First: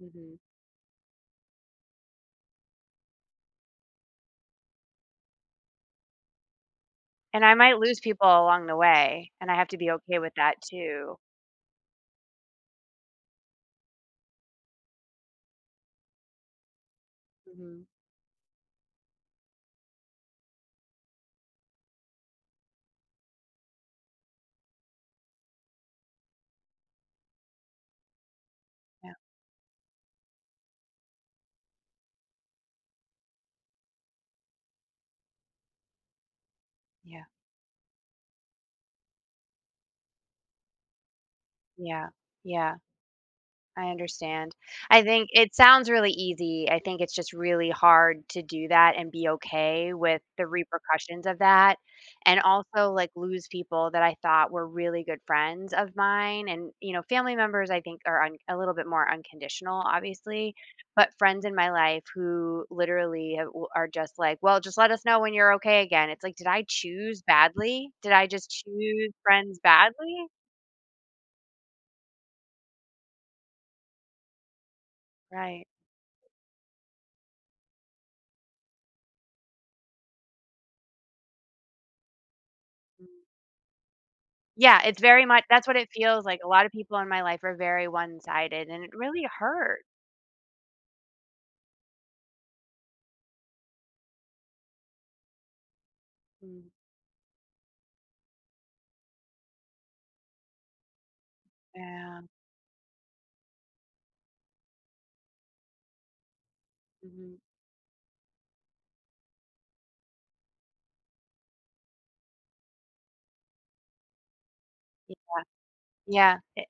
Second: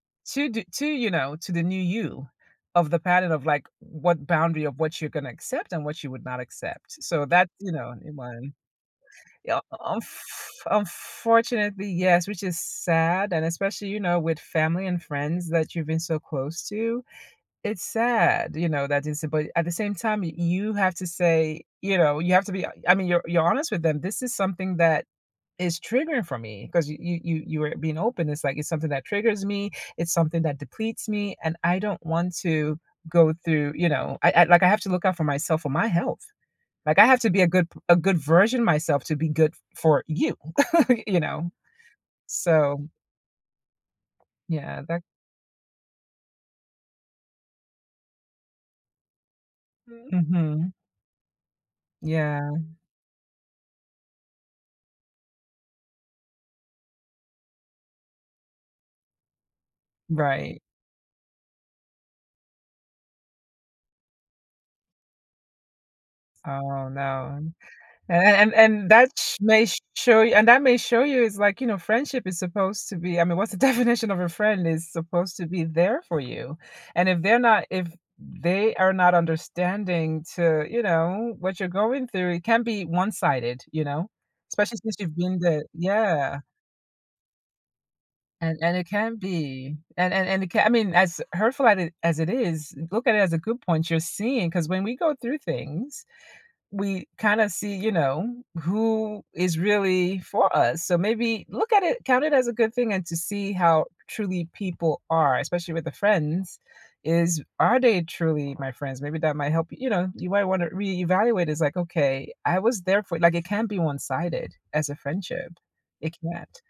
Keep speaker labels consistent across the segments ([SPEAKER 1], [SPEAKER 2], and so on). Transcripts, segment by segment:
[SPEAKER 1] Mhm.
[SPEAKER 2] To do to, you know, to the new you of the pattern of, like, what boundary of what you're gonna accept and what you would not accept, so
[SPEAKER 1] And
[SPEAKER 2] that,
[SPEAKER 1] I
[SPEAKER 2] you
[SPEAKER 1] might
[SPEAKER 2] know,
[SPEAKER 1] lose
[SPEAKER 2] in
[SPEAKER 1] people
[SPEAKER 2] mind.
[SPEAKER 1] along the way, and I
[SPEAKER 2] Yep,
[SPEAKER 1] have to be
[SPEAKER 2] unf
[SPEAKER 1] okay with that too.
[SPEAKER 2] unfortunately yes, which is sad, and especially, you know, with family and friends that you've been so close to, it's
[SPEAKER 1] Mhm.
[SPEAKER 2] sad, you know, that it's but at the same time, y you have to say, you know, you have to be I mean, you're you're honest with them, this is something that is triggering for me 'cause you you you were being open, it's like, it's something that
[SPEAKER 1] Yeah.
[SPEAKER 2] triggers me, it's something that depletes me, and I don't want to go through, you know, I I, like, I have to look out for myself for my health. Like, I have
[SPEAKER 1] Yeah.
[SPEAKER 2] to be a good p a good version of myself to be good f for you, y you know?
[SPEAKER 1] Yeah, yeah,
[SPEAKER 2] So
[SPEAKER 1] I understand,
[SPEAKER 2] Yeah, that
[SPEAKER 1] I think it sounds really easy, I think it's just really hard to do that and be okay with the
[SPEAKER 2] Mhm.
[SPEAKER 1] repercussions of that,
[SPEAKER 2] Yeah.
[SPEAKER 1] and also, like, lose people that I thought were really good friends of mine and, you know, family members I think are un a little bit more unconditional, obviously,
[SPEAKER 2] Right.
[SPEAKER 1] but friends in my life who literally ha are just like, "Well, just let us know when you're okay again," it's like, "Did I
[SPEAKER 2] Oh
[SPEAKER 1] choose
[SPEAKER 2] no,
[SPEAKER 1] badly, did
[SPEAKER 2] a
[SPEAKER 1] I just
[SPEAKER 2] an and that
[SPEAKER 1] choose
[SPEAKER 2] sh
[SPEAKER 1] friends
[SPEAKER 2] may show
[SPEAKER 1] badly?"
[SPEAKER 2] y and that may show you it's like, you know, friendship is supposed to be I mean, what's the definition of a friend is supposed to be
[SPEAKER 1] Right.
[SPEAKER 2] there for you, and if they're not if they are not understanding to, you know, what you're going through, it can be
[SPEAKER 1] Mm.
[SPEAKER 2] one-sided, you know, especially
[SPEAKER 1] Yeah,
[SPEAKER 2] since
[SPEAKER 1] it's
[SPEAKER 2] you've
[SPEAKER 1] very
[SPEAKER 2] been
[SPEAKER 1] much
[SPEAKER 2] the
[SPEAKER 1] that's what it feels like,
[SPEAKER 2] yeah.
[SPEAKER 1] a lotta people in my life are very
[SPEAKER 2] An
[SPEAKER 1] one-sided,
[SPEAKER 2] and
[SPEAKER 1] and
[SPEAKER 2] it
[SPEAKER 1] it
[SPEAKER 2] can
[SPEAKER 1] really
[SPEAKER 2] be
[SPEAKER 1] hurt.
[SPEAKER 2] an an and it can, I mean, as hurtful at as it is, look at it as a good point you're seeing, 'cause when we go through things,
[SPEAKER 1] Mm.
[SPEAKER 2] we kinda see, you know, who is really for us, so maybe look at it
[SPEAKER 1] Yeah.
[SPEAKER 2] count it as a good thing and to see how truly people are especially with the friends
[SPEAKER 1] Mhm.
[SPEAKER 2] is, are they truly my friends, maybe that might help, you know, you might want to reevaluate it's like, "Okay, I was there for" Like, it can't be one-sided as a
[SPEAKER 1] Yeah,
[SPEAKER 2] friendship. It
[SPEAKER 1] yeah,
[SPEAKER 2] can't.
[SPEAKER 1] i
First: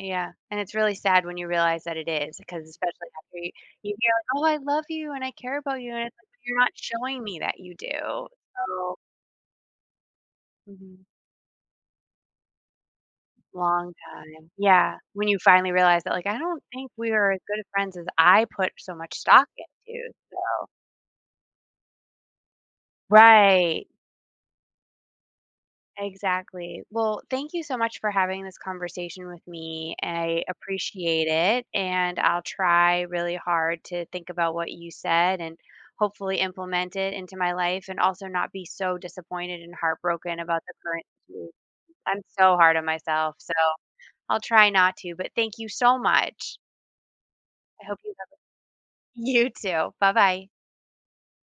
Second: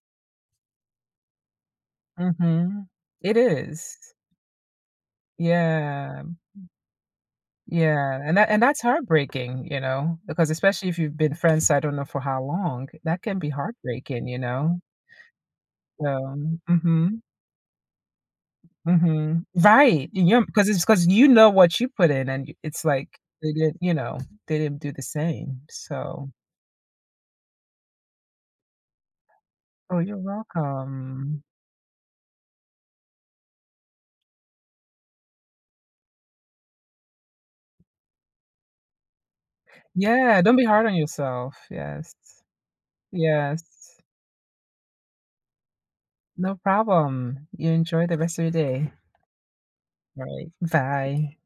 [SPEAKER 1] yeah, and it's really sad when you realize that it is 'cause
[SPEAKER 2] Mhm,
[SPEAKER 1] especially after
[SPEAKER 2] it
[SPEAKER 1] y you
[SPEAKER 2] is.
[SPEAKER 1] hear, "Oh, I love you, and I care about you." and it's,
[SPEAKER 2] Yeah,
[SPEAKER 1] like, "You're not showing me that you
[SPEAKER 2] yeah,
[SPEAKER 1] do,"
[SPEAKER 2] and that and that's
[SPEAKER 1] so
[SPEAKER 2] heartbreaking, you know, because especially if
[SPEAKER 1] Mhm.
[SPEAKER 2] you've been friends, s I don't know for how long, that can be
[SPEAKER 1] Long
[SPEAKER 2] heartbreaking, you
[SPEAKER 1] time,
[SPEAKER 2] know?
[SPEAKER 1] yeah, when you finally realize
[SPEAKER 2] So
[SPEAKER 1] that, like, "I don't think we
[SPEAKER 2] mhm.
[SPEAKER 1] are as good friends as I put
[SPEAKER 2] w
[SPEAKER 1] so much
[SPEAKER 2] Mhm,
[SPEAKER 1] stock
[SPEAKER 2] right,
[SPEAKER 1] into,"
[SPEAKER 2] you're
[SPEAKER 1] so
[SPEAKER 2] 'cause it's 'cause you know what you put in and y it's like, they didn't
[SPEAKER 1] Right.
[SPEAKER 2] you know, they didn't do the same, so
[SPEAKER 1] Exactly, well, thank you so much for having this conversation with me,
[SPEAKER 2] Oh, you're
[SPEAKER 1] I appreciate
[SPEAKER 2] welcome.
[SPEAKER 1] it, and I'll try really hard to think about what you said, and hopefully implement it into my life, and also not be so disappointed and heartbroken
[SPEAKER 2] Yeah, don't
[SPEAKER 1] about
[SPEAKER 2] be
[SPEAKER 1] the
[SPEAKER 2] hard on
[SPEAKER 1] current situation.
[SPEAKER 2] yourself, yes.
[SPEAKER 1] I'm so hard on myself, so
[SPEAKER 2] Yes.
[SPEAKER 1] I'll try not to, but thank you so
[SPEAKER 2] No
[SPEAKER 1] much.
[SPEAKER 2] problem, you
[SPEAKER 1] I hope
[SPEAKER 2] enjoy
[SPEAKER 1] you
[SPEAKER 2] the
[SPEAKER 1] have a
[SPEAKER 2] rest of your day.
[SPEAKER 1] you too, bye-bye.
[SPEAKER 2] Right, bye.